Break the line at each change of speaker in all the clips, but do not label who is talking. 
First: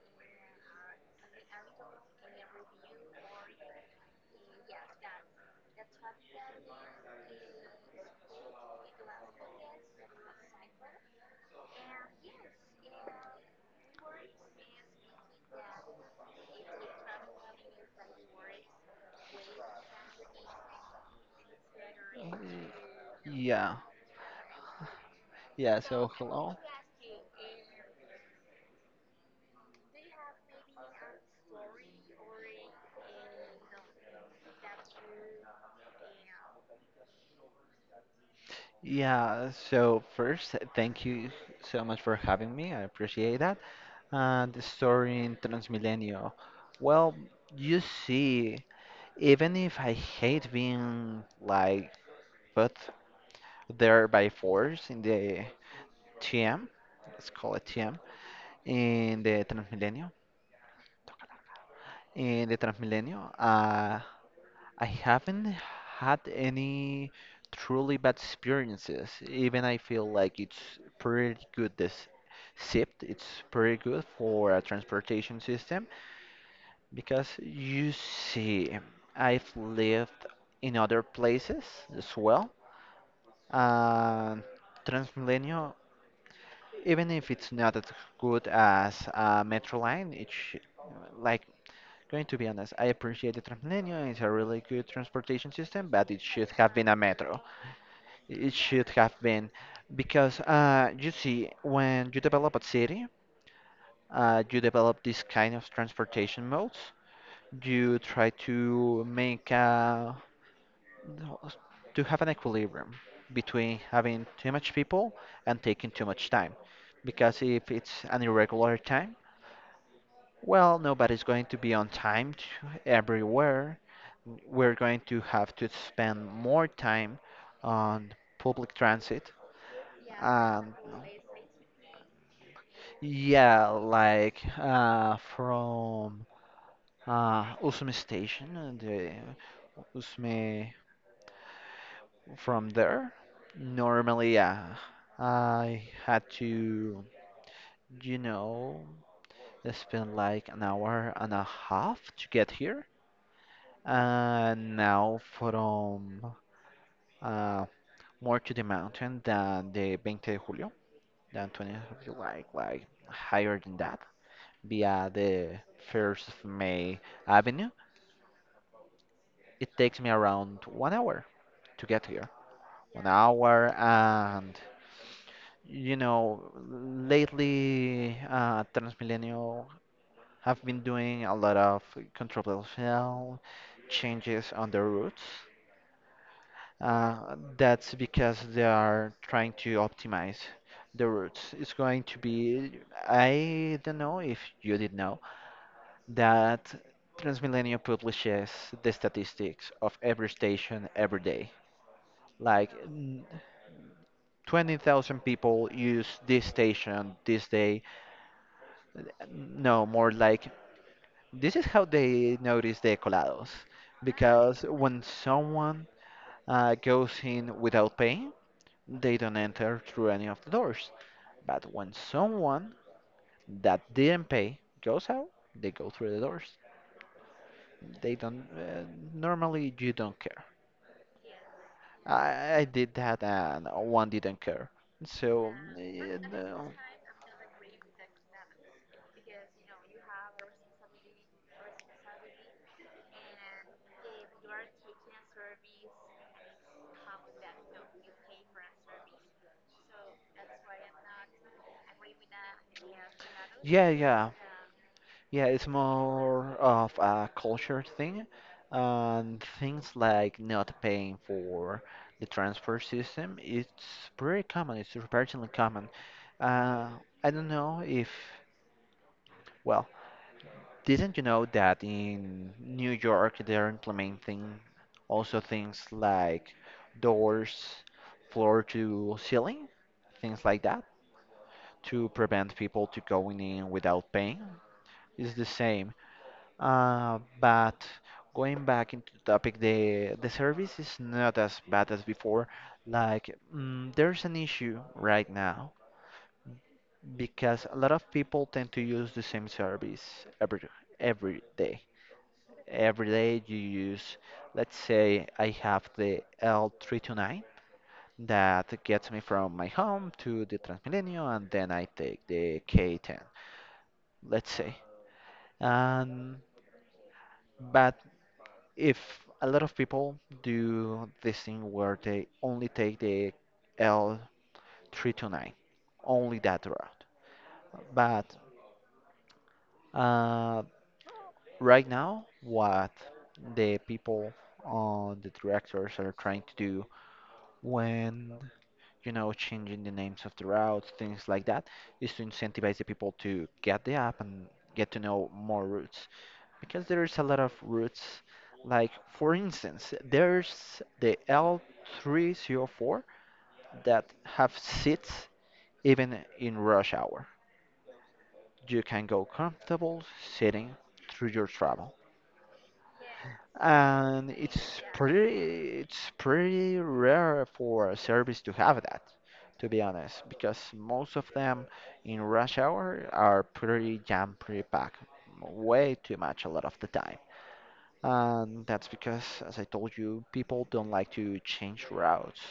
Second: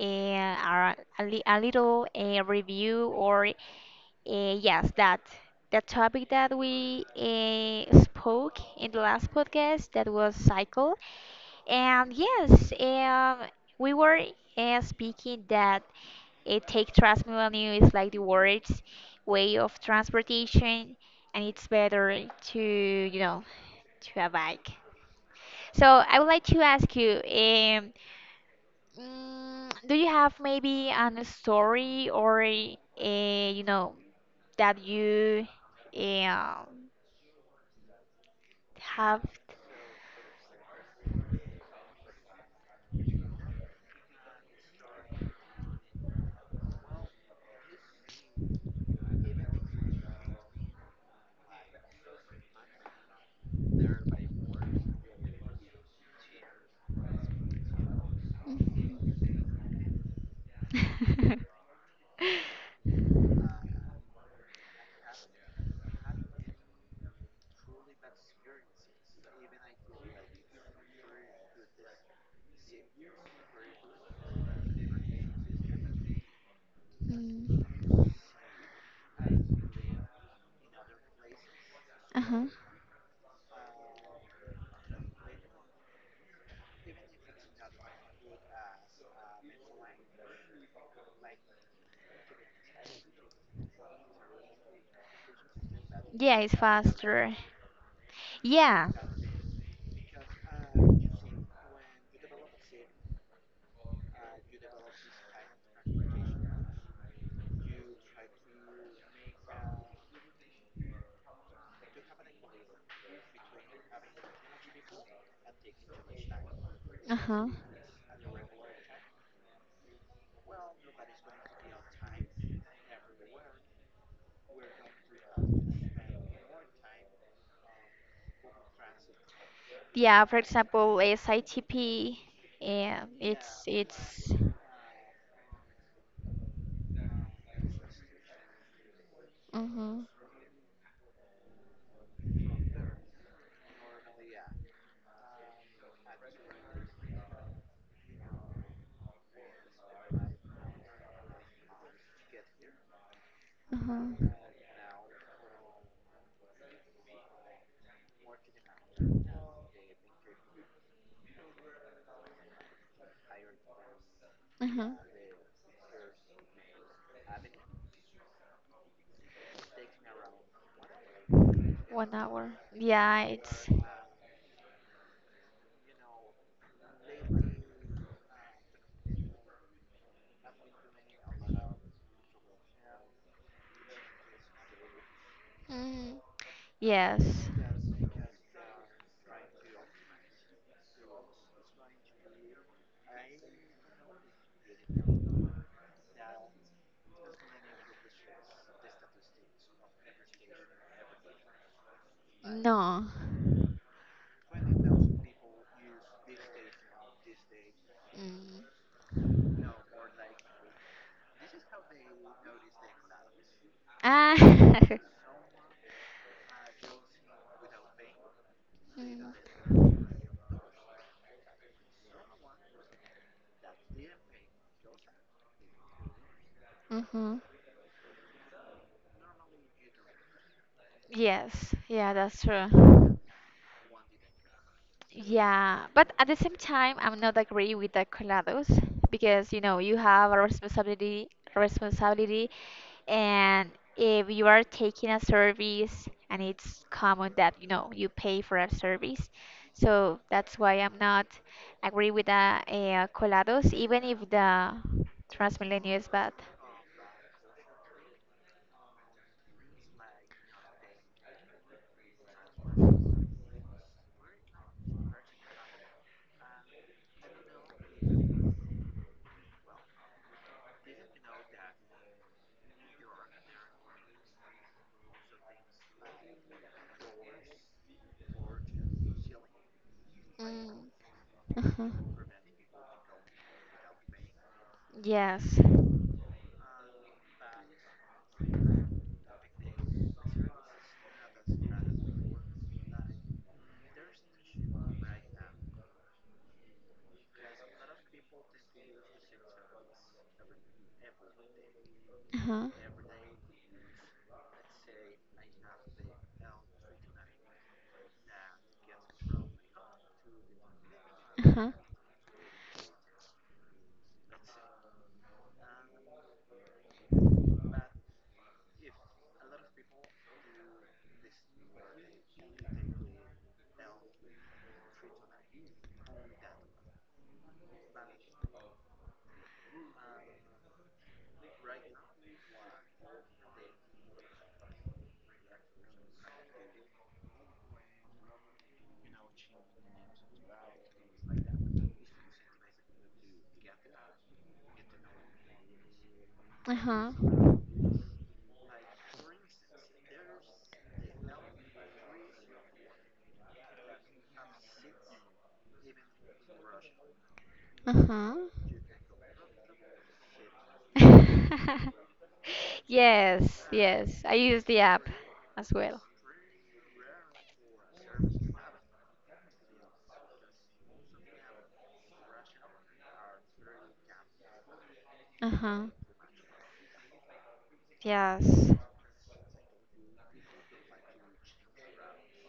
a little review or yes, that the topic that we spoke in the last podcast that was cycle. And yes, we were speaking that. It takes Transmilenio is like the world's way of transportation, and it's better to you know
Yeah.
to a bike.
Yeah.
So
So
I would like
hello.
to ask you, mm, do you have maybe an story or a you know that you um, have?
Yeah, so first, thank you so much for having me. I appreciate that. The story in Transmilenio. Well, you see, even if I hate being like put there by force in the TM, let's call it TM, in the Transmilenio, in the Transmilenio, uh, I haven't had any truly bad experiences. Even I feel like it's pretty good this SIPT. It's pretty good for a transportation system because,
Mm,
you see, I've lived in other places as
uh-huh.
well. And Transmilenio, even if it's not as good as a metro line, it's like, going to be honest, I appreciate the Transmilenio. It's a really good transportation system, but it
Yeah,
should
it's
have been a
faster.
metro. It should
Yeah.
have been, because you see, when you develop a city, you develop this kind of transportation modes. You try to make to have an equilibrium between having too much people and taking too much time. Because
Uh-huh.
if it's an irregular time, well, nobody's going to be on time to everywhere. We're going to have to spend more time on public transit.
Yeah, for
And.
example, SITP, yeah, it's
Yeah,
it's
like from Usume Station, the
mm-hmm,
Usume from there. Normally, yeah, I had to, you know, spend like an hour and a half to get here.
mm-hmm,
And now from uh, more to the mountain than the 20 de Julio, than 20th of July, like higher than that,
mm-hmm.
via the 1st of May. Avenue. It takes me around 1 hour to get
One
here.
hour.
One
Yeah,
hour,
it's
and lately Transmilenio have been doing a lot of controversial changes on the routes.
mm, yes.
That's because they are trying to optimize the routes. It's going to be, I don't know if you did know, that Transmilenio publishes the statistics of every station every day. Like,
No.
20,000 people use this station this day.
Mm.
No, more like, this is how they notice the colados.
Ah.
Because when someone goes in without paying, they don't enter through any of the doors. But when someone that didn't pay goes out, they go through the doors.
mm-hmm.
They don't, normally you don't care.
Yes. Yeah, that's
I did
true.
that and one didn't care. So,
Yeah, but at the same
no.
time, I'm not agree with the colados because you know you have a responsibility, responsibility, and if you are taking a service, and it's common that you know you pay for a service, so that's why I'm not agree with the colados,
Yeah,
even if
yeah,
the
yeah. It's
Transmilenio is bad.
more of a culture thing, and things like not paying for the transfer system. It's pretty common. It's surprisingly common. Uh, I don't know if, well, didn't you know that in New York they're implementing also things like doors, floor to ceiling, things like that,
Mm, uh-huh.
to prevent people to going in without paying. It's the
Yes.
same. But going back into the topic, the service is not as bad as before. Like, there's an issue right now because a lot of people tend to use the same service every every day.
Uh-huh.
Every day you use, let's say I have the L329 that gets me from my home to the Transmilenio, and then
Uh-huh.
I take the K10, let's say. And but if a lot of people do this thing where they only take the l three to nine, only that route. But uh, right now, what the people on the directors are trying to do when, changing the names of the routes, things like that, is to incentivize the people to get the app and get to know more routes, because
Uh-huh.
there's a lot of routes. Like, for instance, there's the L304 that have seats even in rush hour. You can go comfortable sitting through your
Uh-huh.
travel.
Yes, yes.
And
I use the
it's
app
pretty
as well.
it's pretty rare for a service to have that, to be honest, because most of them in rush hour are pretty jam, pretty packed,
Uh huh.
way too much a lot of the time. And
Yes.
that's because, as I told you, people don't like to change routes.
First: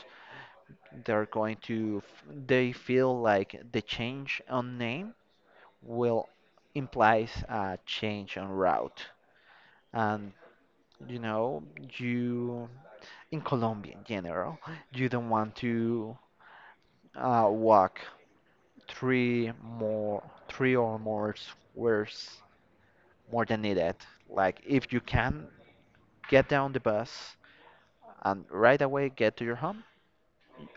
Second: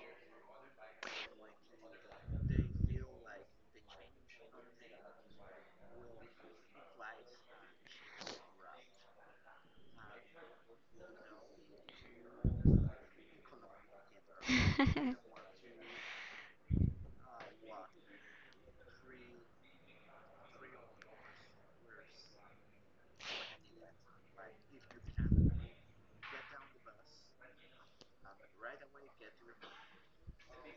They're going to, they feel like the change on name will implies a change on route. And, you know, you in Colombia in general, you don't want to walk three more, three or more squares more than needed. Like, if you can get down the bus and right away get to your home,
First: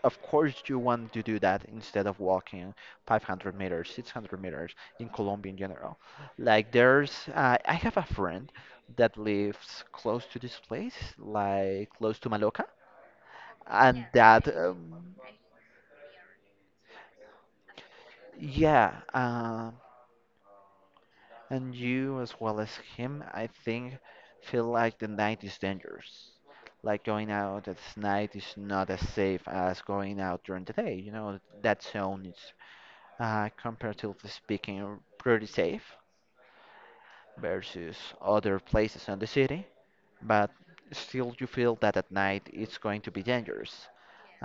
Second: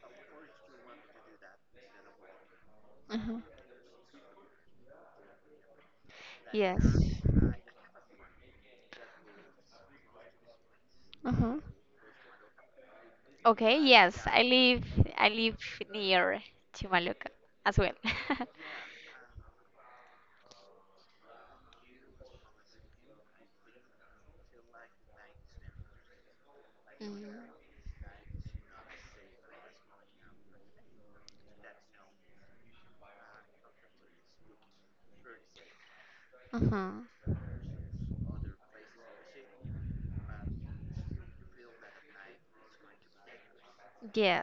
of course you want to do that instead of walking
Uh huh.
500 meters, 600 meters. In Colombia in general, like,
Yes.
there's I have a friend that lives close to this place,
Uh huh.
like close to Maloca,
Okay,
and
yes. I
that,
live I live near Chimaluca as well.
yeah, and you as well as him, I think, feel like the night is dangerous. Like,
Mm.
going out at night is not as safe as going out during the day. You know, that zone is, comparatively speaking, pretty safe
Uh huh.
versus other places in the city, but still you feel that at night it's going to be dangerous.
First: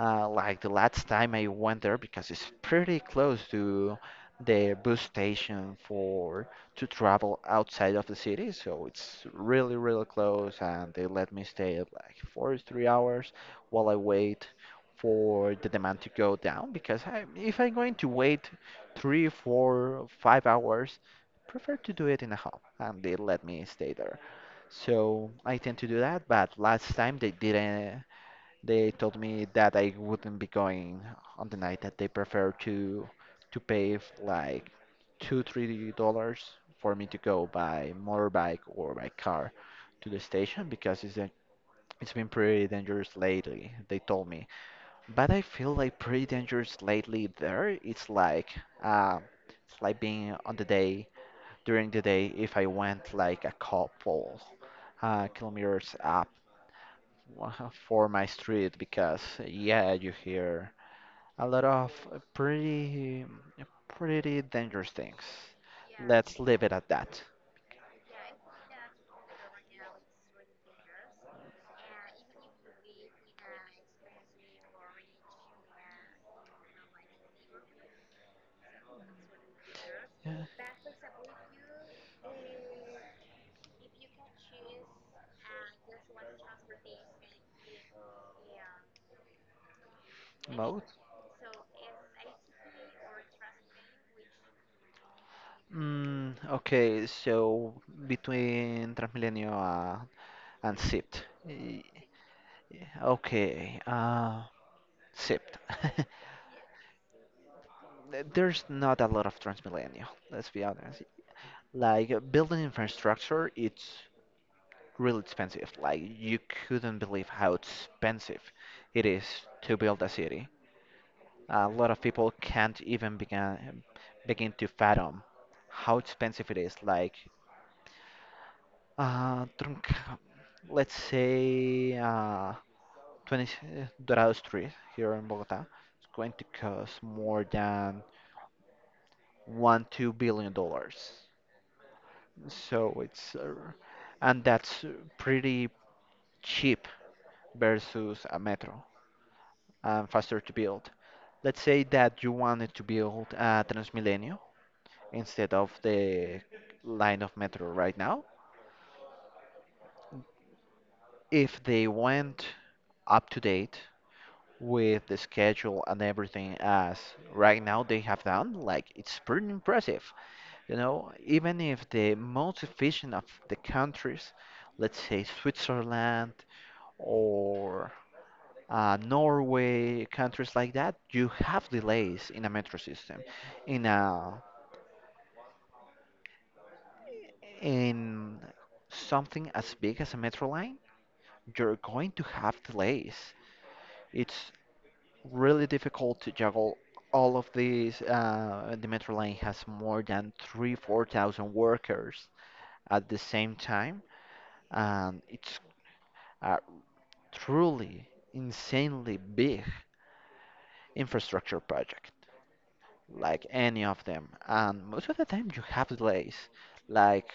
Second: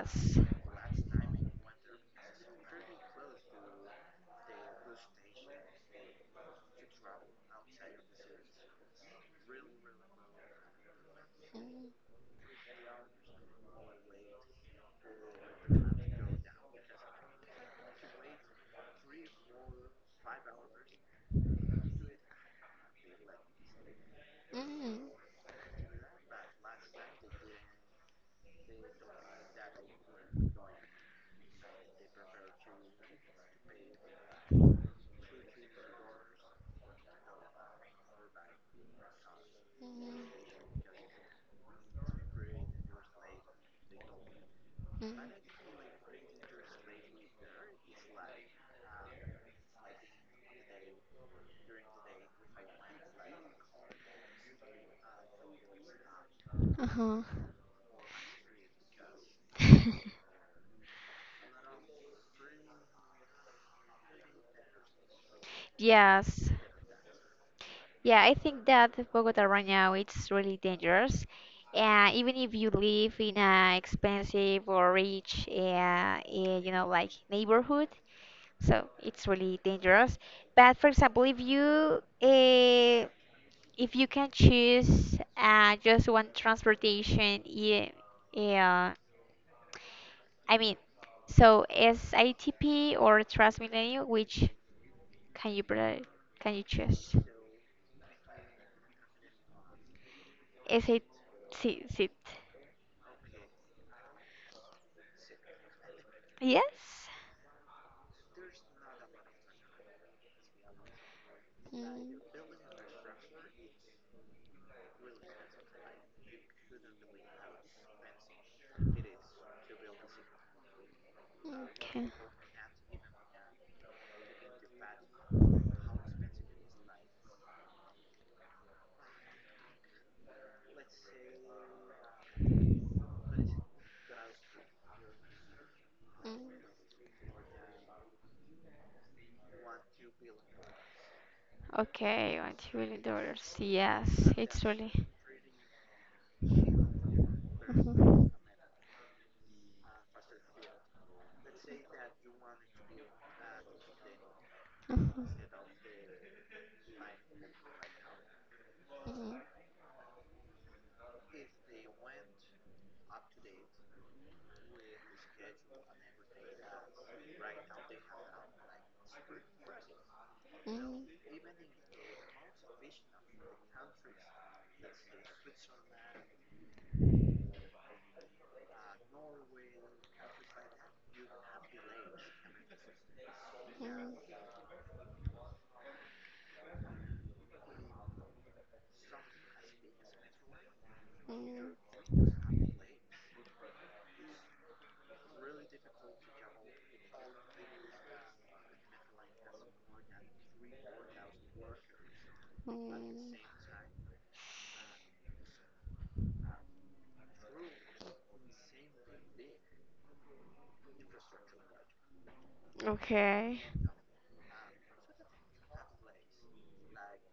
Like the last time I went there, because it's pretty close to the bus station for to travel outside of the city, so it's really, really close, and they let me stay
Mm.
like 4, 3 hours while I wait for the demand to go down, because if I'm going to wait three, four, 5 hours, prefer to do it in a hub, and they let me stay there.
Mm.
So I tend to do that, but last time they didn't, they told me that I wouldn't be going on the night, that they prefer to pay, like, two, $3 for me to go by motorbike or by car to the station, because it's been pretty dangerous lately, they told me.
Mm.
But I feel like pretty dangerous lately there. It's like, uh, it's like being on the day during the day, if I went like a couple kilometers,
Uh
wow, for my street, because
huh.
yeah, you hear a lot of pretty pretty dangerous things. Let's
Yes.
leave it at that.
Yeah, I think that Bogota right now it's really dangerous. And even if you live in a expensive or rich, you know, like neighborhood, so it's really dangerous.
Yeah.
But for example, uh, if you can choose just one transportation, yeah, I mean,
Mode?
so SITP or Transmilenio, which can you pre-
Mm,
can you
okay,
choose?
so between Transmilenio and
Is it
SIPT. Y-
sit?
Okay, SIPT.
Yes?
There's not a lot of Transmilenio, let's be honest. Like,
Mm,
building infrastructure, it's really expensive. Like, you couldn't believe how expensive it is to build a city.
mm,
A lot of
okay.
people can't even begin to fathom how expensive it is. Like, uh, Tronca- let's say 20 Dorado Street here in Bogota is going
Mm.
to cost more than 1, 2 billion dollars.
Okay, one trillion
So, it's
dollars. Yes,
and
it's
that's,
really.
pretty cheap
Hmm,
versus
hmm.
a metro, and faster to build. Let's say that you wanted to build a Transmilenio
Mm,
instead of the line of metro right now. If they went up to date with the schedule and everything as right now they have done, like, it's pretty impressive. You know, even if the most efficient of the countries, let's say Switzerland or Norway, countries like that, you have delays in a metro system, in
mm,
a in something as big as a metro line,
mm,
you're
mm,
going to have delays. It's really difficult to juggle all of these. The metro line has more than three, 4,000 workers at the
mm.
same time, and it's a truly insanely big infrastructure project, like
Okay.
any of them. And most of the time, you have delays. Like,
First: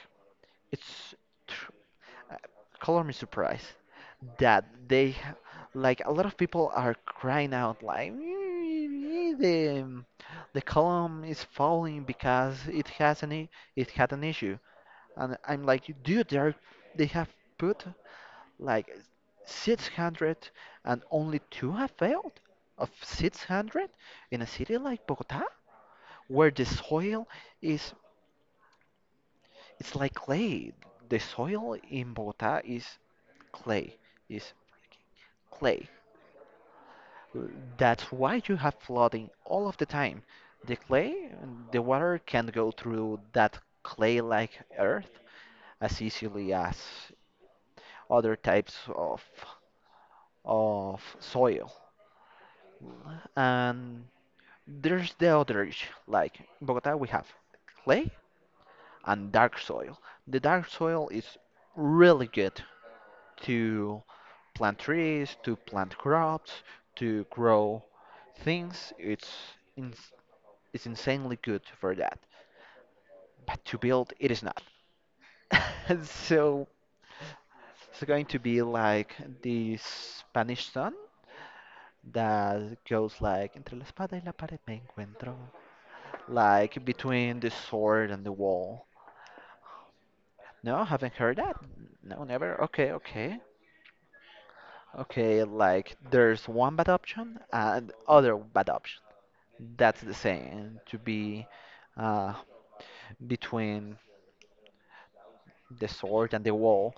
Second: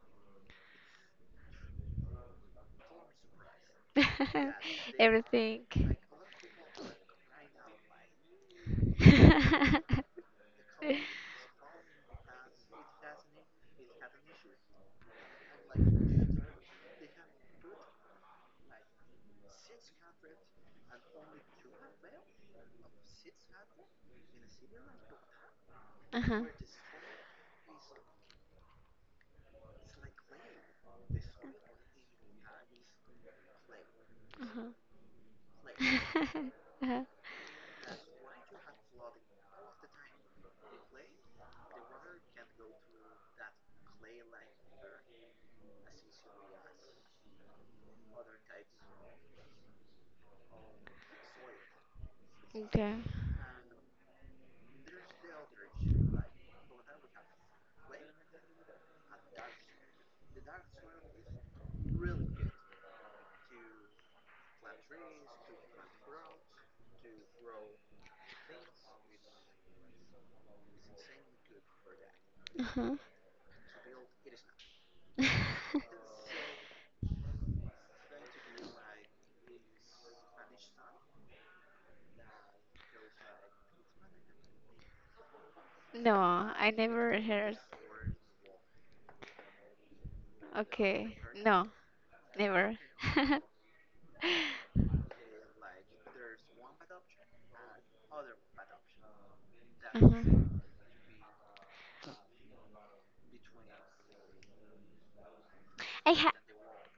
it's color me surprised that they,
Everything.
like, a lot of people are crying out like, "Mm, the the column is falling because it had an issue," and I'm like, dude, they have put like 600, and only two have failed of 600 in a city like Bogota
Uh-huh.
where the soil is it's like clay. The soil in Bogota is clay is
Uh-huh.
clay
Uh-huh.
That's why you have flooding all of the time. The clay, the water can't go through that clay-like earth as easily as other types of soil.
Okay.
And there's the other issue. Like, in Bogota, we have clay and dark soil. The dark soil is really good to plant trees, to plant crops, to grow things. It's in. Is insanely good for that.
Uh-huh.
But to build, it is not. So it's going to be like the Spanish sun that goes like, entre la espada y la pared me encuentro,
No, I
like
never
between the
heard.
sword and the wall. No, haven't
Okay,
heard that.
no,
No, never.
never.
Okay, okay, okay. Like, there's one bad option and other bad option. That's the
Mhm.
same to be, uh, between the
I ha
sword and the wall.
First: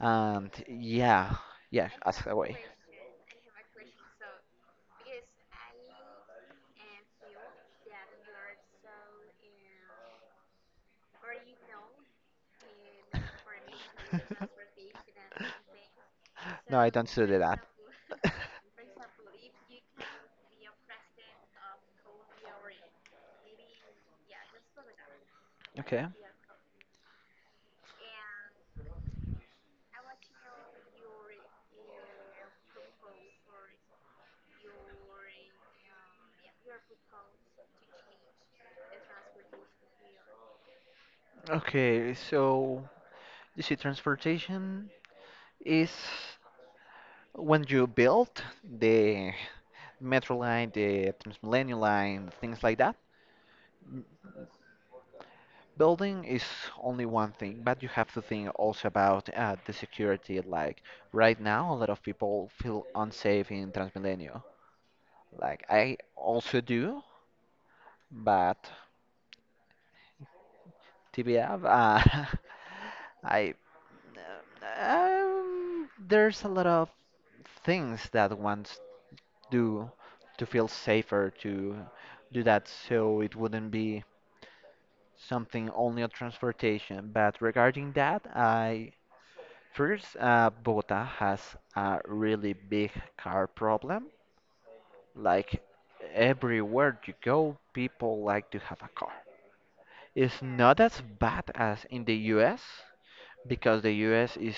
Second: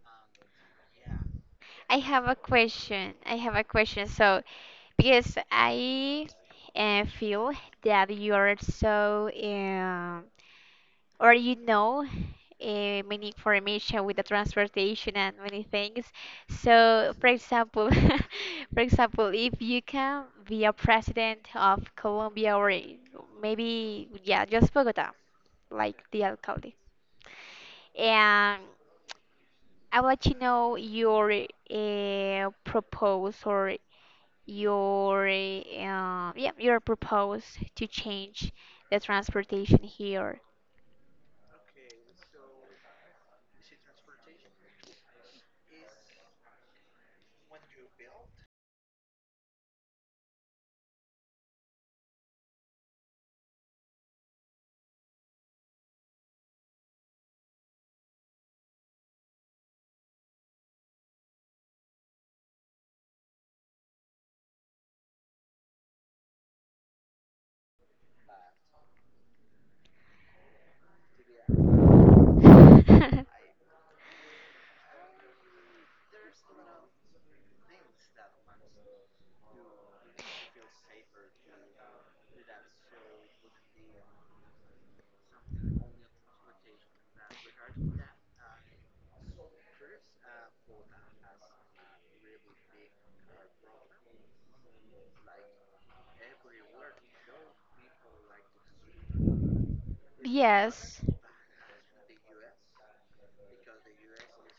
And yeah, yeah,
I
as
have
a
a
way.
question. So, because I feel that you are so or you know many information with the transportation and many things
No, I
so
don't do
for
that.
example for example if you can be a president of Colombia or maybe yeah just Bogota like
Okay.
the alcalde and I would like to know your propose or your yeah your propose to change the transportation here.
Okay, so you see, transportation is, when you build the metro line, the Transmilenio line, things like that. Building is only one thing, but you have to think also about the security. Like, right now, a lot of people feel unsafe in Transmilenio. Like, I also do, but TBF, I there's a lot of things that ones do to feel safer, to do that, so it wouldn't be something only on transportation. But regarding that, I first Bogota has a really big car problem. Like, everywhere you go, people like to have a car. It's not as
Yes.
bad as in the US, because the US is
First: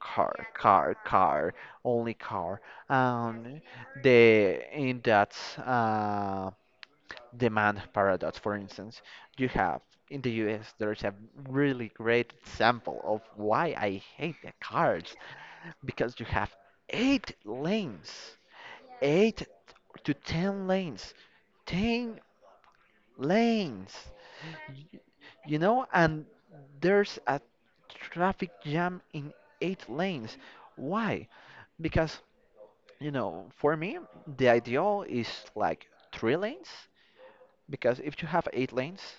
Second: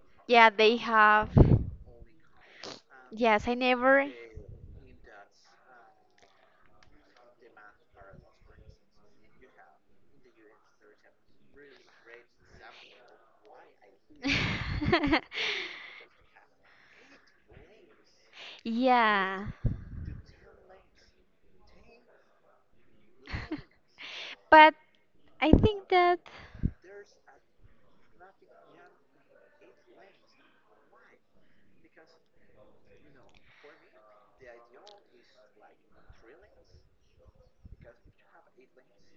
car,
Yeah, they
car,
have.
car, only car.
Yes, I
Um,
never.
the in that demand paradox, for instance, you have in the US there's a really great example of why I hate the cars because you have eight lanes, eight
Yeah.
to ten lanes
But I think that.
and there's a traffic jam in eight lanes. Why? Because, for me, the ideal is like three lanes, because if you have eight lanes,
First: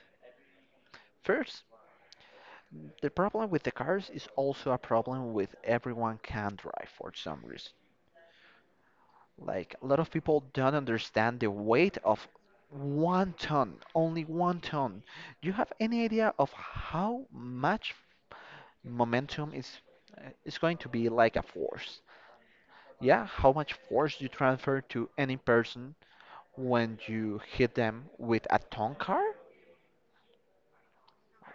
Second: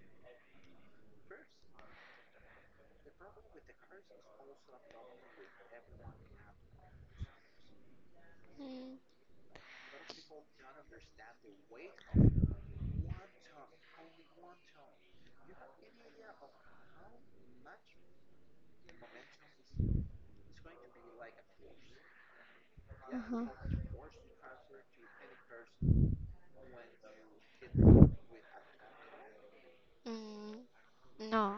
first, the problem with the cars is also a problem with everyone can drive for some reason.
Mm,
Like, a lot of people don't understand the weight of one ton, only one ton. Do you have any idea of how much momentum is going to be like a force. Yeah,
mhm.
how much force you transfer to any person when you hit them with a ton car?
Mm, no.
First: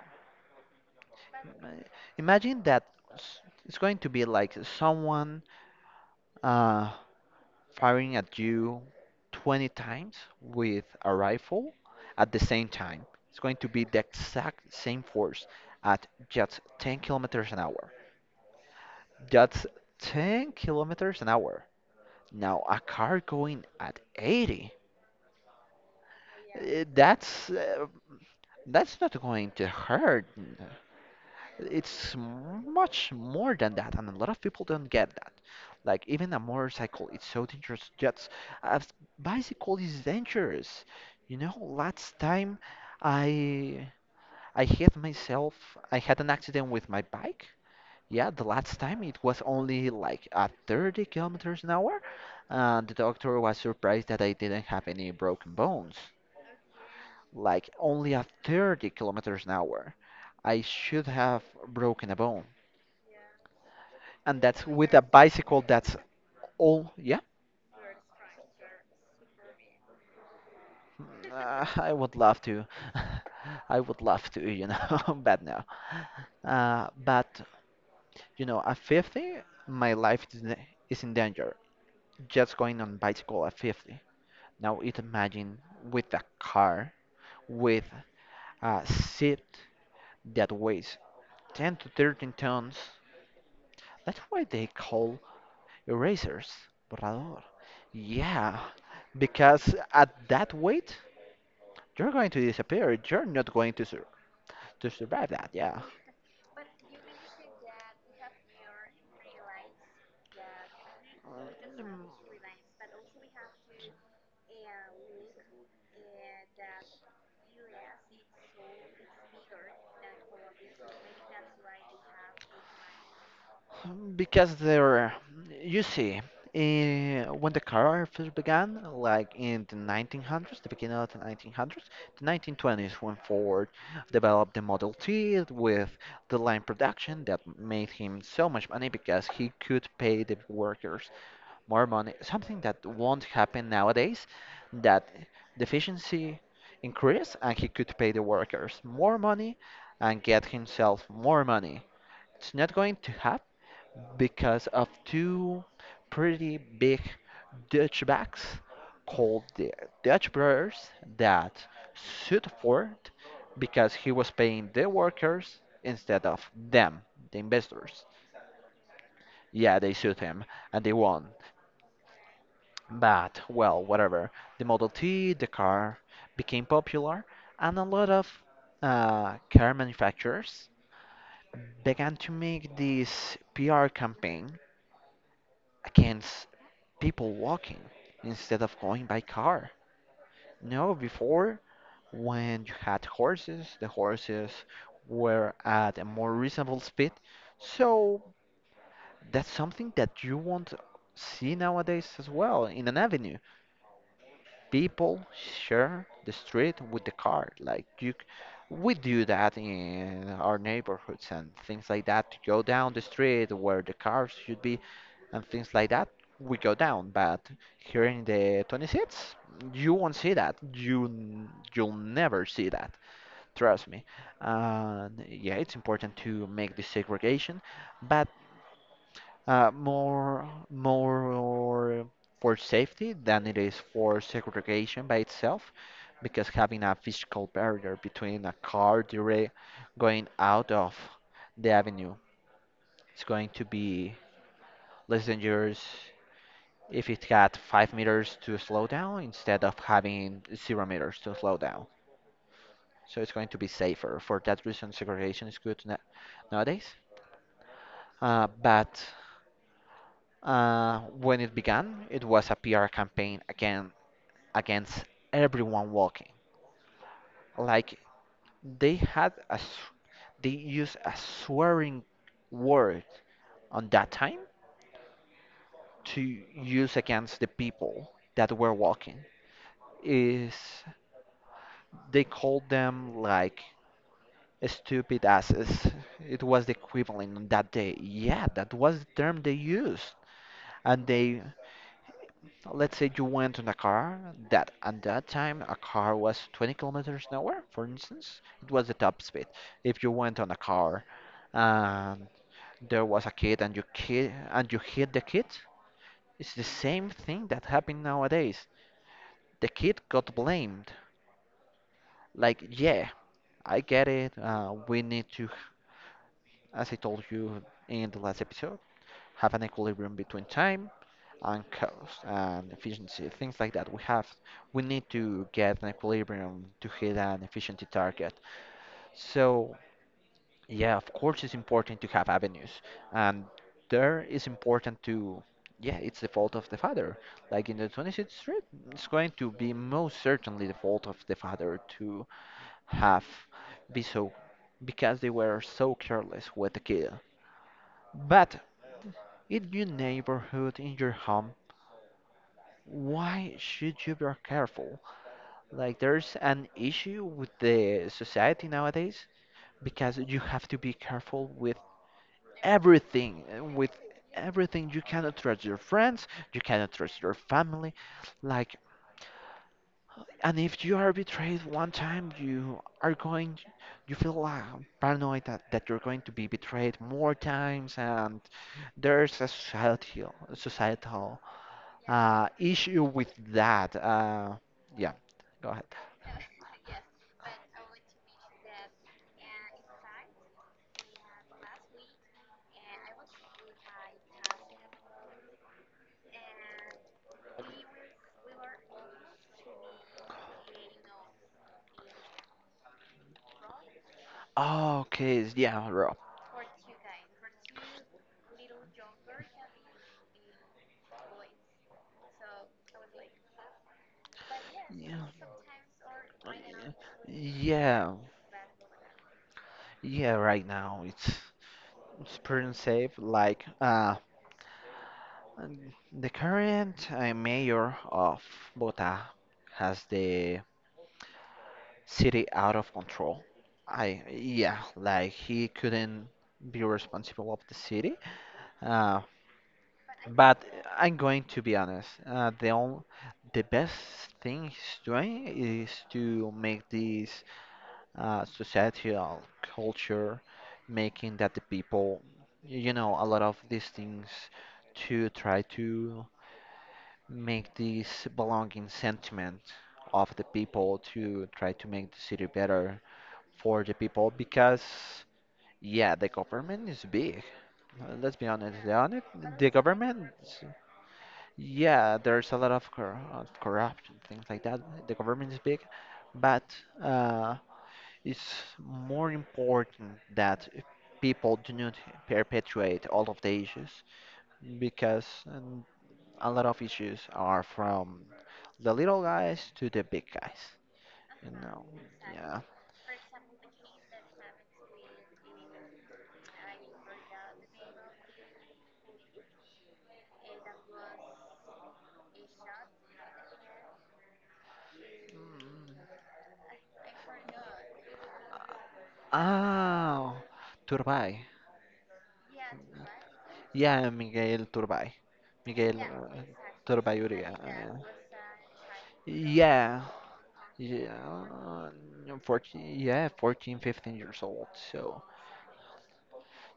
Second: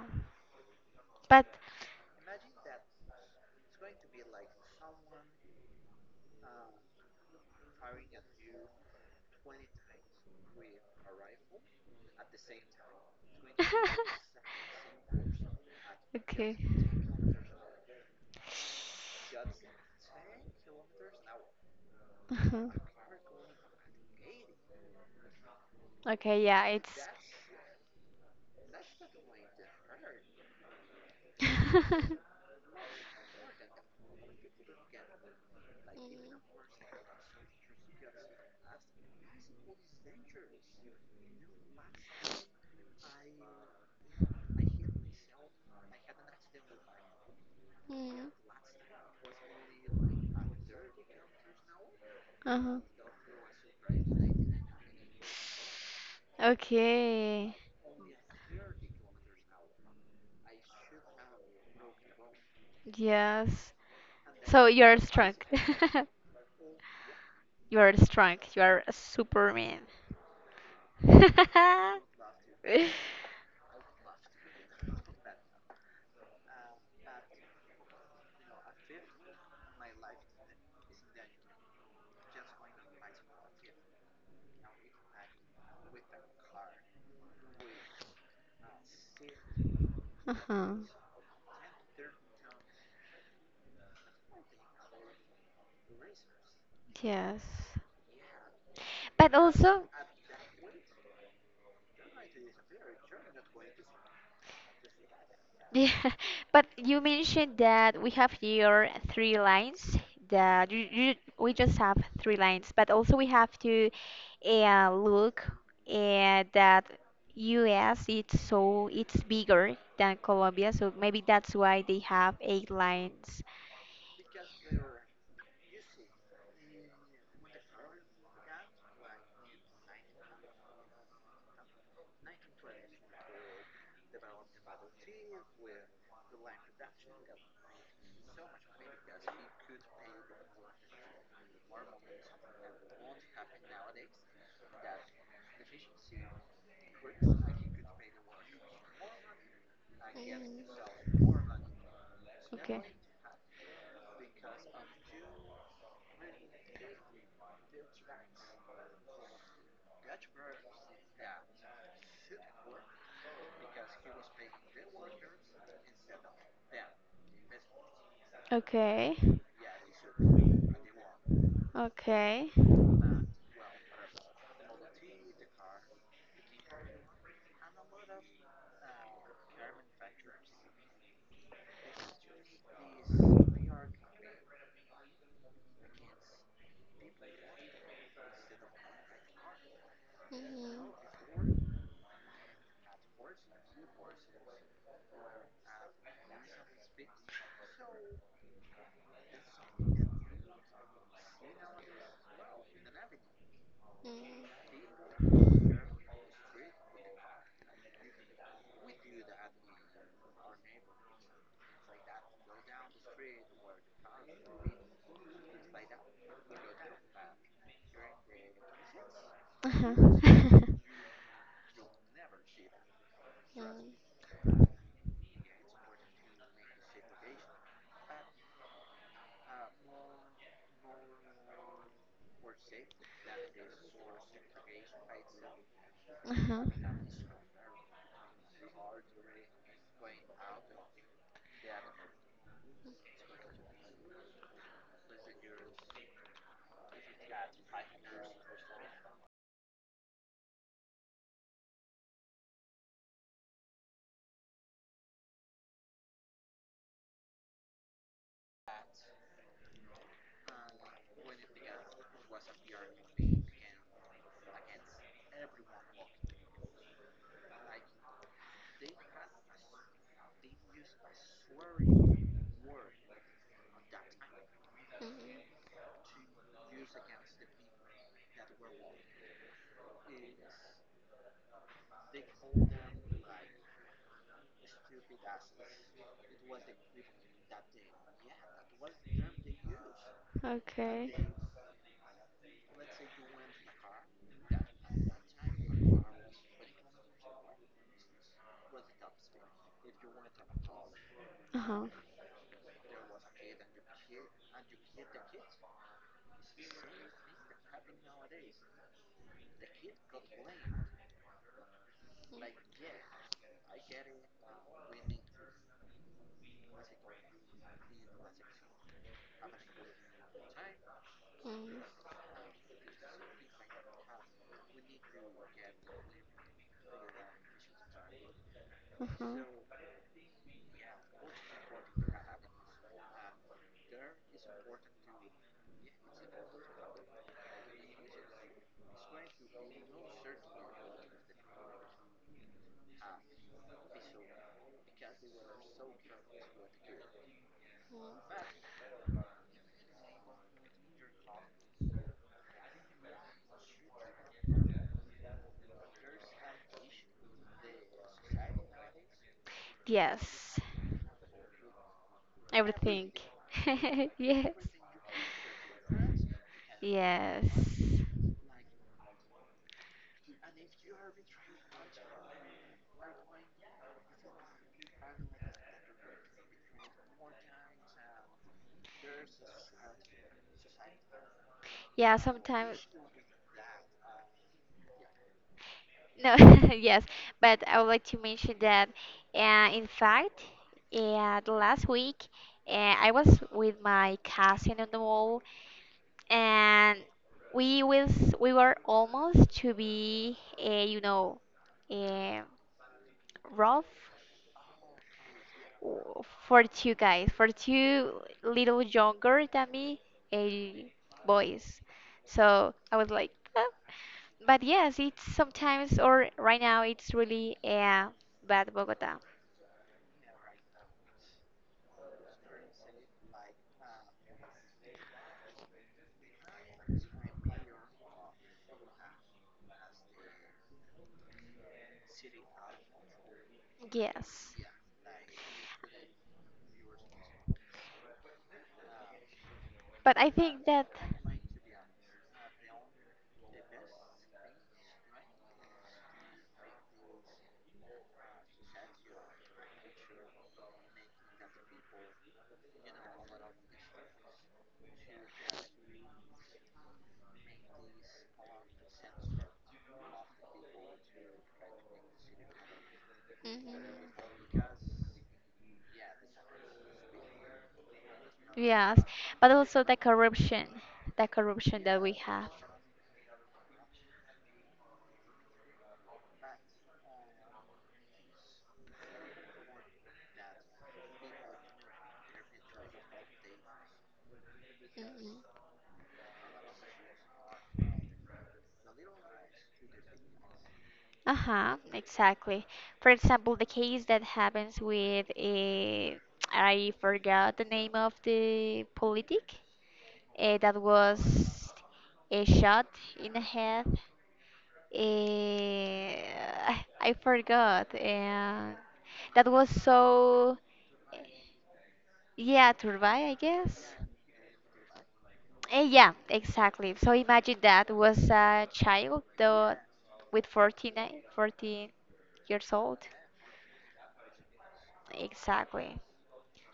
But.
Uh, Imagine that s- it's going to be like someone uh, firing at you 20 times with a rifle at the same time. It's going to be the exact same force at
Okay.
just 10 kilometers an hour. Just 10 kilometers an hour. Now,
Uh-huh.
a car going at 80,
Okay, yeah,
eh,
it's.
that's uh, that's not going to hurt. It's
Mm,
much more than that, and a lot of people don't get that. Like even a motorcycle, it's so dangerous. Just a s- bicycle is dangerous. Last time I I hit myself. I had an accident with my bike. Yeah,
mm.
the last time it was only like at 30 kilometers an hour,
Uh-huh.
and the doctor was surprised that I didn't have any broken bones.
Okay.
Like only at 30 kilometers an hour, I should have broken a bone.
Yes.
And that's
So
with
you're
a
strong.
bicycle that's all, yeah,
You're strong. You are a superman.
I would love to. I would love to, but no. But, at 50, my life is in danger. Just going on bicycle at 50. Now it imagine with a car with a seat that
Uh-huh.
weighs 10 to 13 tons. That's why they call erasers borrador.
Yes.
Yeah,
But
because
also,
at that weight, you're going to disappear. You're not going to sur to survive that. Yeah.
yeah, but you mentioned that we have here three lines that we just have three lines, but also we have to look at that US it's so it's bigger than Colombia, so maybe that's why they have eight lines.
Because they're, you see, when the car first began, like in the 1900s, the beginning of the 1900s, the 1920s, when Ford developed the Model T with the line production that made him so much money because he could pay the workers more money, something that won't happen nowadays, that the efficiency increased and he could pay the workers more money and get himself
Mm.
more money. It's not
Okay.
going to happen because of two pretty big Dutchbacks called the Dutch Brothers that sued for it because he was paying the workers instead of them, the investors.
Okay.
Yeah, they sued him and they won.
Okay.
But, well, whatever. The Model T, the car, became popular, and a lot of car manufacturers began to make this PR campaign against people walking instead of going by car.
Mhm.
No, before when you had horses, the horses were at a more reasonable speed. So that's something that you won't see nowadays as well in an avenue.
Mm.
People share the street with the car. We do that in our neighborhoods and things like that to go down the street where the cars should be and things like that, we go down. But here in the 26, you won't see that.
Uh-huh.
You'll never see that. Trust
Mm.
me. And yeah, it's important to make the segregation, but more for safety than it is for segregation by itself, because
Uh-huh.
having a physical barrier between a car direct going out of the avenue is going to be less dangerous if it had 5 meters to slow down instead of having 0 meters to slow down. So it's going to be safer. For that reason, segregation is good nowadays. But when it began, it was a PR campaign again against everyone walking. Like they had a, s- they used a swearing word on that time
Mhm.
to use against the people that were walking. Is they called them like stupid asses. It was the equivalent on that day. Yeah, that was the term they used. And
Okay.
they, let's say you went on a car that at that time a car was 20 kilometers an hour, for instance. It was the top speed. If you went on a car
Uh-huh.
and there was a kid and you hit the kid, it's the same thing that happened nowadays. The kid got blamed. Like, yeah, I get it. We need to, as I told you in the last episode have an equilibrium between time and
Mm.
cost and efficiency, things like that. We need to get an equilibrium to hit an efficiency target.
Uh-huh.
So yeah, of course it's important to have avenues and there is important to yeah, it's the fault of the father. Like in the 26th Street, it's going to be most certainly the fault of the father to have be so because they were so careless with the kid.
Mm.
But in your neighborhood, in your home, why should you be careful? Like, there's an issue with the society nowadays because you
Yes.
have to be careful with
Everything.
everything. With
Yes.
everything, you cannot trust your friends, you cannot trust your
Yes.
family. Like, and if you are betrayed one time, you are going, you feel paranoid that you're going to be betrayed more times, and there's a societal
Yeah, sometimes.
issue with that. Yeah, go ahead.
No, yes, but I would like to mention that, in fact, the last week, I was with my cousin on the mall, and we was we were almost to be, uh, you know, uh, rough
Oh, okay. Yeah, bro.
for two guys, for two little younger than me, uh, boys. So I was like. "Well, but yes, it's
Yeah,
sometimes or right now it's really
yeah,
bad Bogota.
yeah. Right now, it's pretty safe. Like, the current mayor of Bogota has the city out of control. I
Yes.
yeah, like he couldn't be responsible of the city. Uh,
But I
but
think that
I'm going to be honest. The best thing he's doing is to make this societal culture, making that the people, a lot of these things to try to make this belonging sentiment of the people to try to make the city better for
mhm.
the people because yeah the government is big. Let's be honest
Yes, but
the
also
government is-
the corruption that we
yeah there's
have.
a lot of, of corruption things like that the government is big but uh, it's more important that people do not perpetuate all of the issues because
Mhm.
um, a lot of issues are from the little guys to the big guys. You
Uh-huh,
know, yeah.
exactly. For example, the case that happens with a I forgot the name of the politic that was a shot in the head. Eh, I forgot. And that was
Ah,
so,
Turbay.
yeah, Turbay, I guess.
Yeah, Miguel Turbay.
Eh,
Miguel
yeah, exactly. So
Turbay Uribe.
imagine that was a child though,
Yeah,
with 14,
yeah,
eh,
uh,
14 years
14,
old.
yeah, 14, 15 years old. So
Exactly.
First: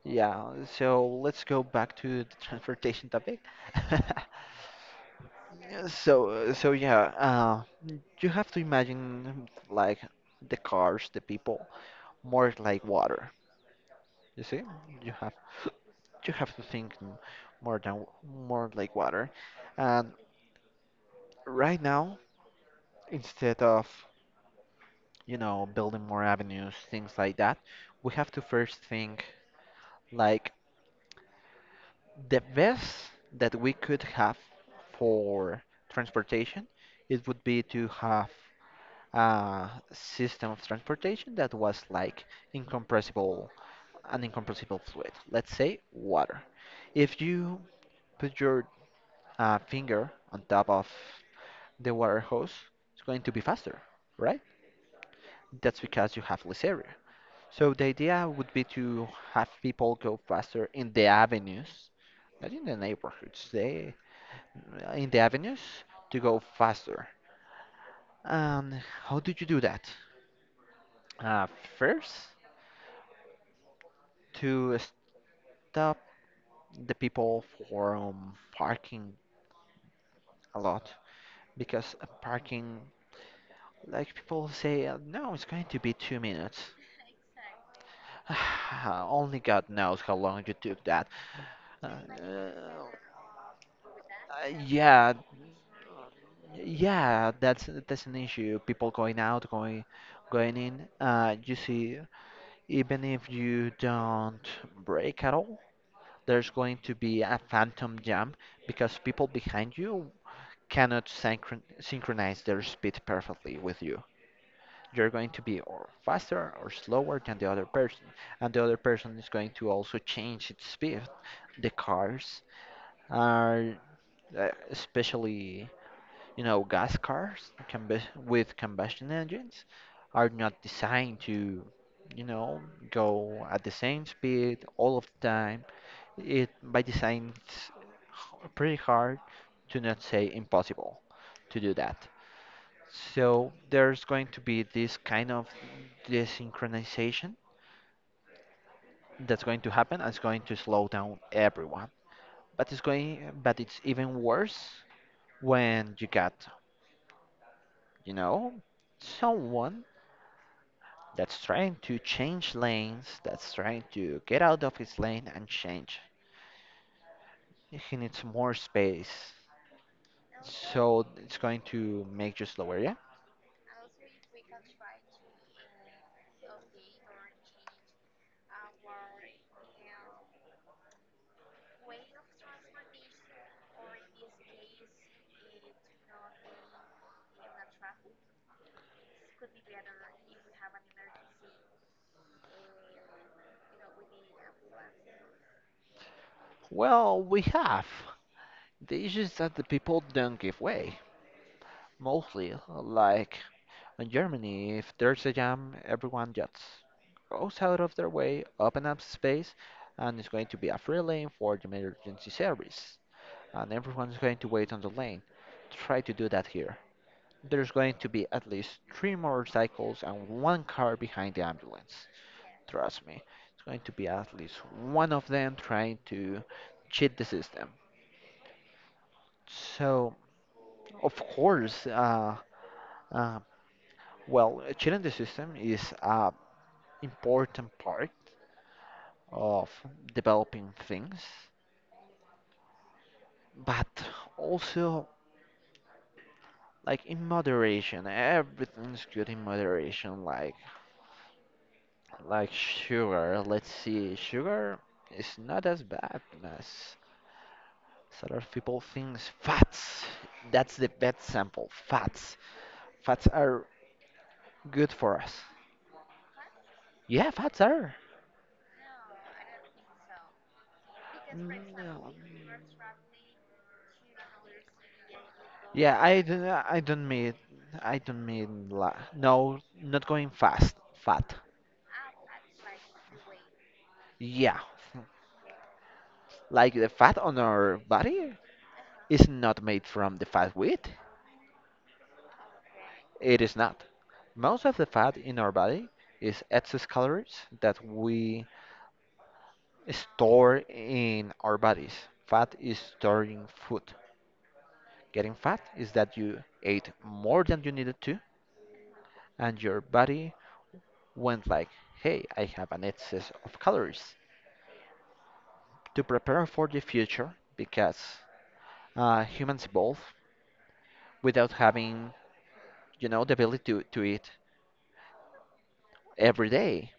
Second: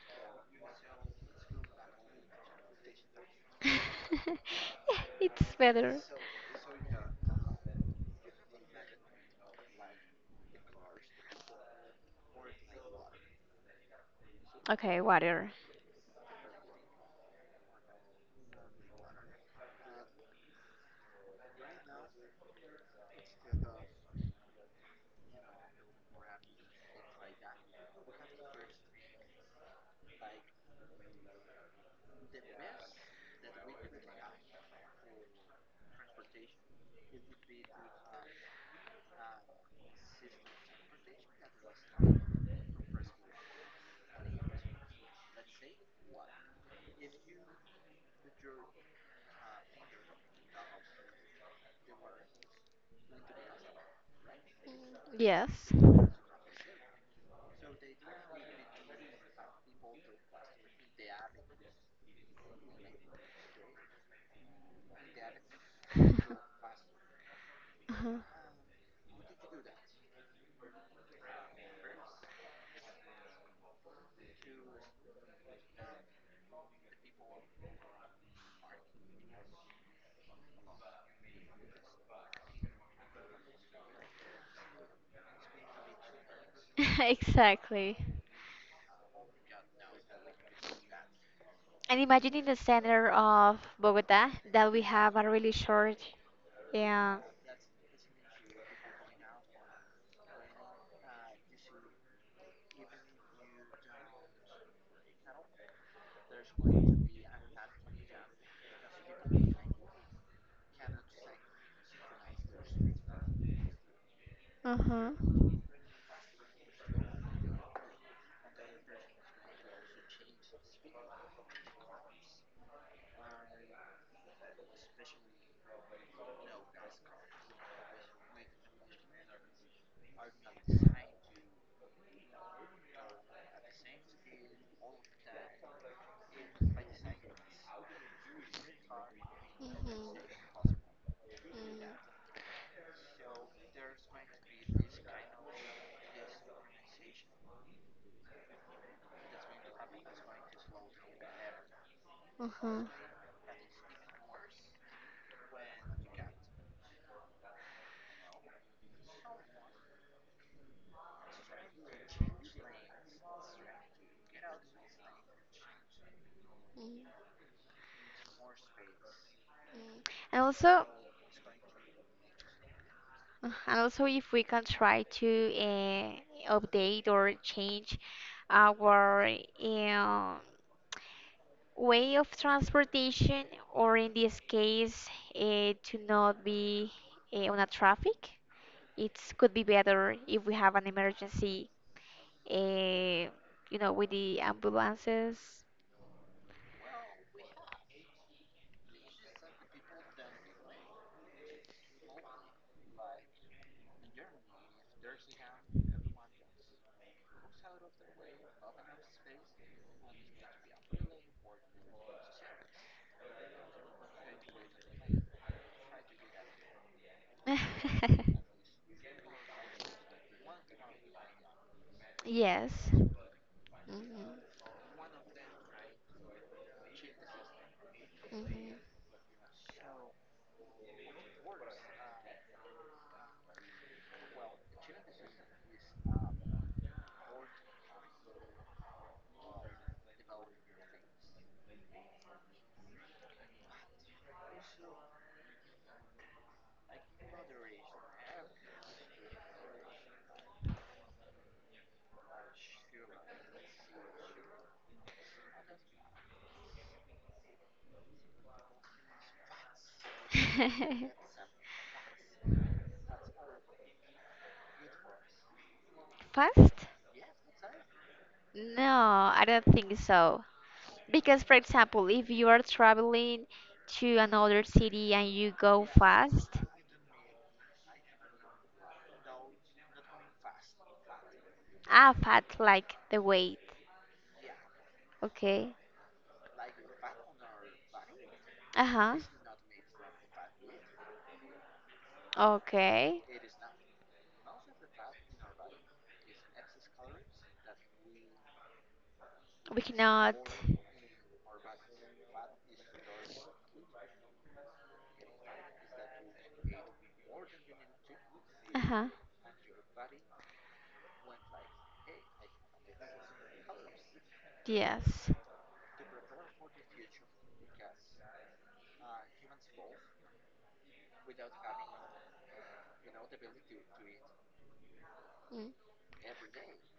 yeah, so let's go back to the transportation topic.
Yeah, it's better.
So, yeah, you have to imagine like the cars, the people, more like water. You see,
Okay,
you have
water.
you have to think more than more like water. And right now, instead of building more avenues, things like that, we have to first think like the best that we could have for transportation, it would be to have a system of transportation that was like incompressible, an incompressible fluid, let's say water. If you put your finger on top of the water hose, it's going to be faster, right?
Yes.
That's
Uh-huh.
because you have less area. So the idea would be to have people go faster in the avenues, not in the neighborhoods. They in the avenues to go faster. And how did you do that? Uh, first, to stop the people from parking a lot because parking, like people say, no, it's going to be 2 minutes.
Exactly.
Only God knows how long you took that. Uh,
And imagine in
uh,
the center of Bogota
uh,
that we
yeah,
have a really short uh,
yeah, that's an issue. People going out, going in. You see even if you don't brake at all, there's going to be a phantom jump because people behind you cannot synchronize their speed perfectly with you. You're going
mm-hmm.
to be or faster or slower than the other person, and the other person is going to also change its speed. The cars are, especially gas cars combustion engines are not designed to, you know, go at the same speed all of the time. It by design it's pretty hard to not say impossible to do that. So there's going to be this kind of desynchronization that's going to happen and it's going to slow down everyone.
Mhm. Mm-hmm.
But it's even worse when you got, you know, someone that's trying to change lanes, that's trying to get out of his lane and change.
Mm,
He needs more space.
mm. And also,
So it's going to make you slower, yeah?
if we can try to update or change our uh, way of transportation, or in this case, to not be on a traffic. It could be better if we have an emergency, uh, you know, with the ambulances.
Well, we have. The issue is that the people don't give way. Mostly, like in Germany, if there's a jam, everyone just goes out of their way, open up space, and it's going to be a free lane for the emergency service. And everyone's going to wait on the lane. Try to do that here. There's going to be at least three motorcycles and one car behind the ambulance.
Yes.
Trust me, it's going to be at
Mhm,
least one of them trying to cheat the system. So, of course, uh, well, cheating the system is an important part of developing things, but also like in moderation. Everything's good in moderation. Like sugar, let's see. Sugar is not as bad as a lot of people think. Fats, that's the
mhm.
best sample. Fats are good for us.
Fast?
Yeah, fats are.
No, I don't think so. Because, for example,
No.
if you are traveling to another city and you go
Yeah,
fast,
I don't mean la no, not going fast. Fat.
ah, fat like the weight.
Yeah,
Okay.
like the fat on our body
Uh huh.
is not made from the fat wheat.
Okay.
It is not. Most of the fat in our body is excess calories that we
We cannot.
store in our bodies. Fat is storing food. Getting fat is that you ate more than you needed to,
Uh huh.
and your body went like, "Hey, I have an excess of calories."
Yes.
To prepare for the future, because humans evolve without having, you know, the ability to, eat
Mm.
every day.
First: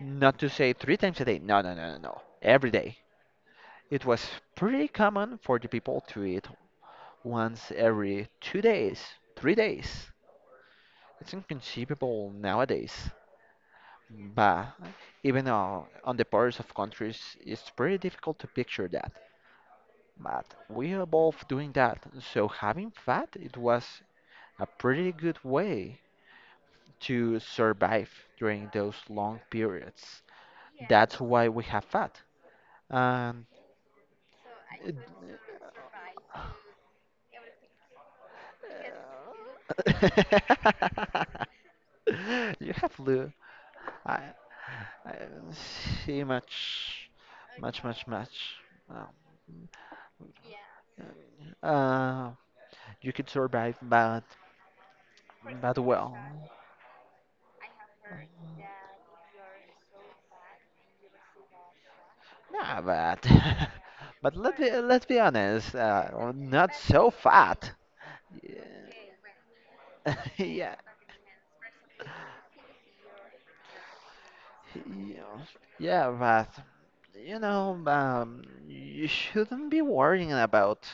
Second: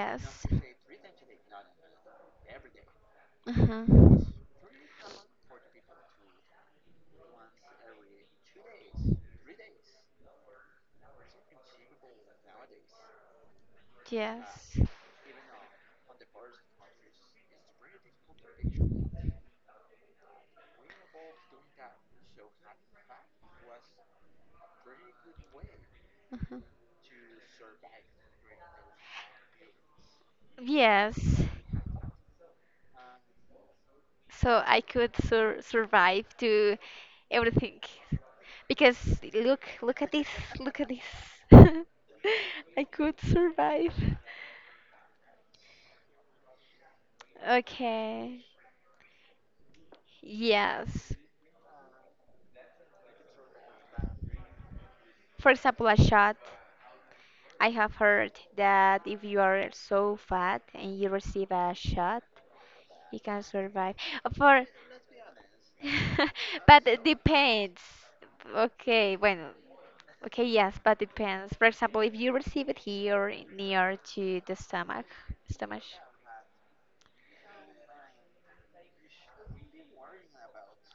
Not to say three times a day. No, no, no, no, no. Every day.
Uh
It was
huh.
pretty common for the people to eat once every 2 days, 3 days. It's inconceivable nowadays. But
Yes.
even on the borders of countries, it's pretty difficult to picture that. But we are both doing that, so having fat, it was a pretty good way
Uh-huh.
to survive during those long periods.
Yes.
That's why we have fat. And
So I
it-
could survive to everything. Because look, look at this, look at this.
You
I
have
could
Lou.
survive.
I, I see much,
Okay.
much. Um,
Yes.
uh, you could survive, but,
For
but
example, a
well,
shot. I have heard that if you are so fat and you receive a shot,
nah,
you
but,
can survive. For
let's be honest. We're not
but it
so fat.
depends.
Yeah,
Okay, bueno. Okay, yes,
yeah,
but depends. For example, if you receive it here near to the stomach,
yeah,
stomach.
yeah, but you know, you shouldn't be worrying about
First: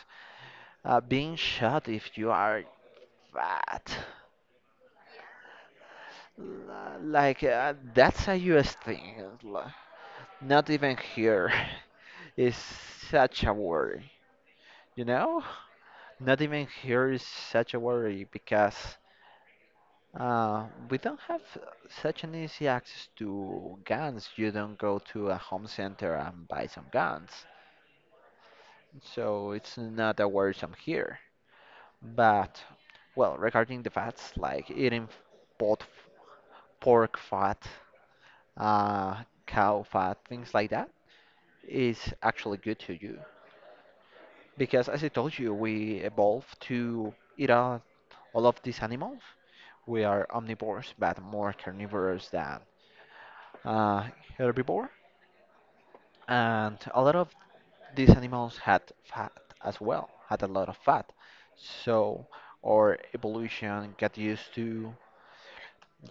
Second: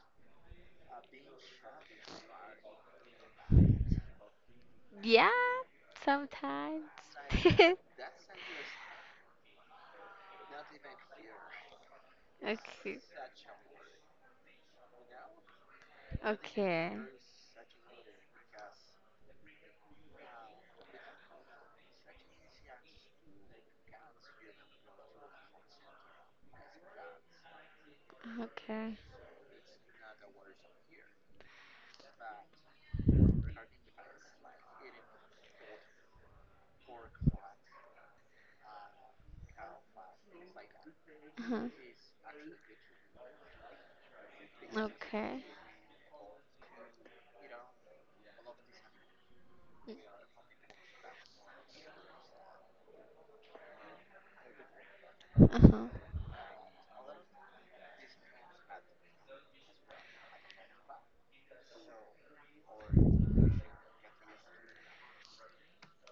being shot if you are fat.
Yeah, sometimes.
Like that's a US thing. Not even here is
Okay.
such a worry, you know? Not even
Okay.
here is such a worry because we don't have such an easy access to guns. You don't go to a home center and buy some guns,
Okay.
so it's not a worrisome here. But well, regarding the fats, like eating pot, pork fat, cow fat, things like that.
Uh-huh.
Is actually good to you. Because as I told
Okay.
you, we evolved to eat out all of these animals. We are omnivores, but more carnivores than uh, herbivore.
Uh huh.
And a lot of these animals had fat as well, had a lot of fat. So our evolution got used to,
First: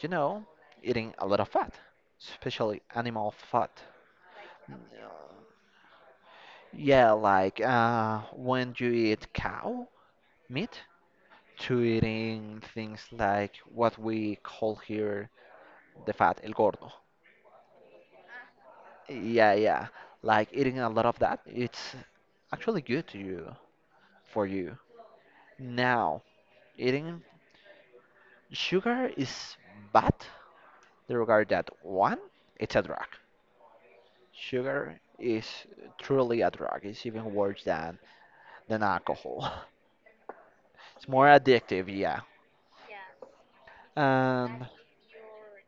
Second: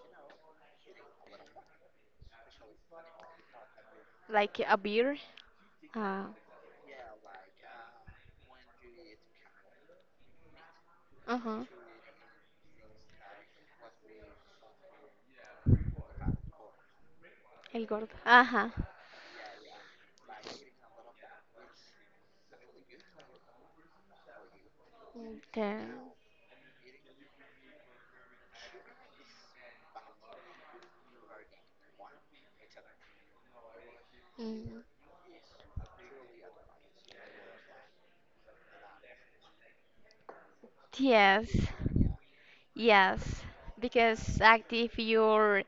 you know, eating a lot of fat, especially animal fat.
Like a beer. Uh,
Yeah, like when you eat cow meat,
huh.
to eating things like what we call here the fat, el gordo.
El gordo. Ajá.
Yeah, yeah. Like eating a lot of that, it's actually good to you for you.
The,
Now, eating sugar is bad. They regard that one, it's a drug.
mm,
Sugar is truly a drug. It's even worse than alcohol. It's more
yes.
addictive, yeah.
Yes. Because
And
active your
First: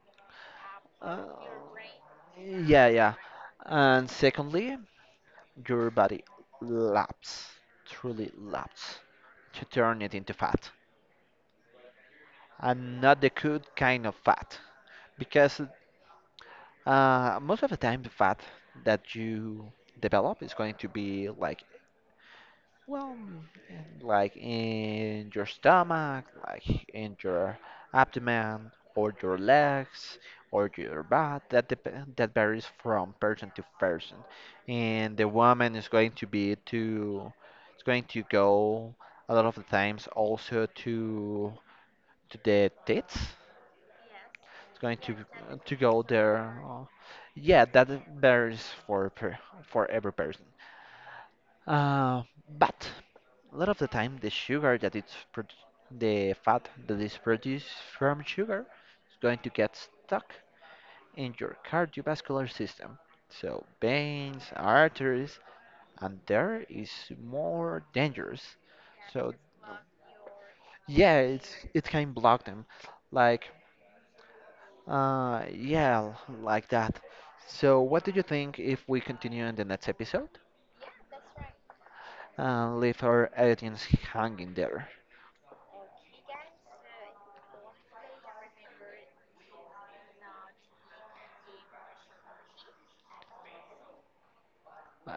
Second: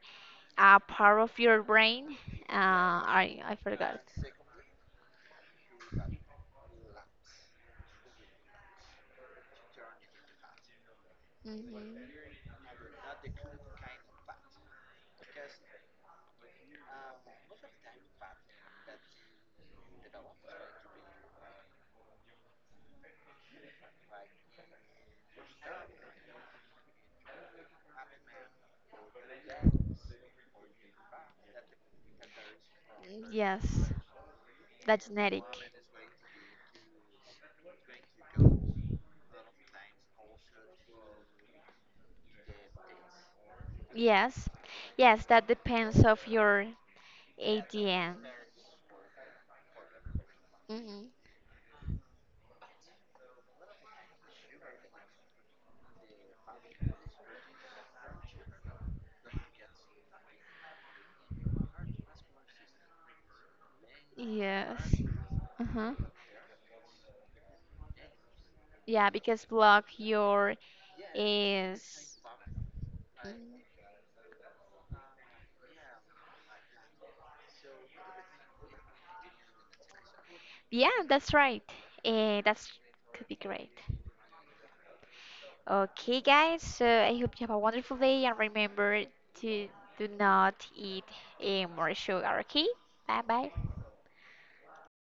uh,
part of your brain. Uh,
yeah.
I, I forgot.
And secondly, your body laps, truly laps, to turn it into fat.
Mhm.
And not the good kind of fat, because most of the time the fat that you develop is going to be like well, like in your stomach, like in your abdomen, or your legs, or your butt. That varies from person to
Yes.
person.
That's
And the
genetic.
woman is going to be to, it's going to go a lot of the times also to the tits.
Yes.
It's going to
Yes, that
go
depends of
there.
your
Yeah, that
ADN.
varies for every person.
Mhm.
Uh, but. A lot of the time, the sugar that it's pro- the fat that is produced from sugar is going to get stuck in your cardiovascular system. So veins,
Yes.
arteries,
Uh-huh.
and there is more dangerous.
Yeah,
So
because block your
yeah, it can
is.
block them, like yeah, like that. So what do you think if we continue in the next episode
Yeah, that's right. Eh, that's
and leave
could
our
be great.
audience hanging there?
Okay, guys. So I hope you have a wonderful day and remember to do not eat eh, more sugar. Okay. Bye bye.
Uh,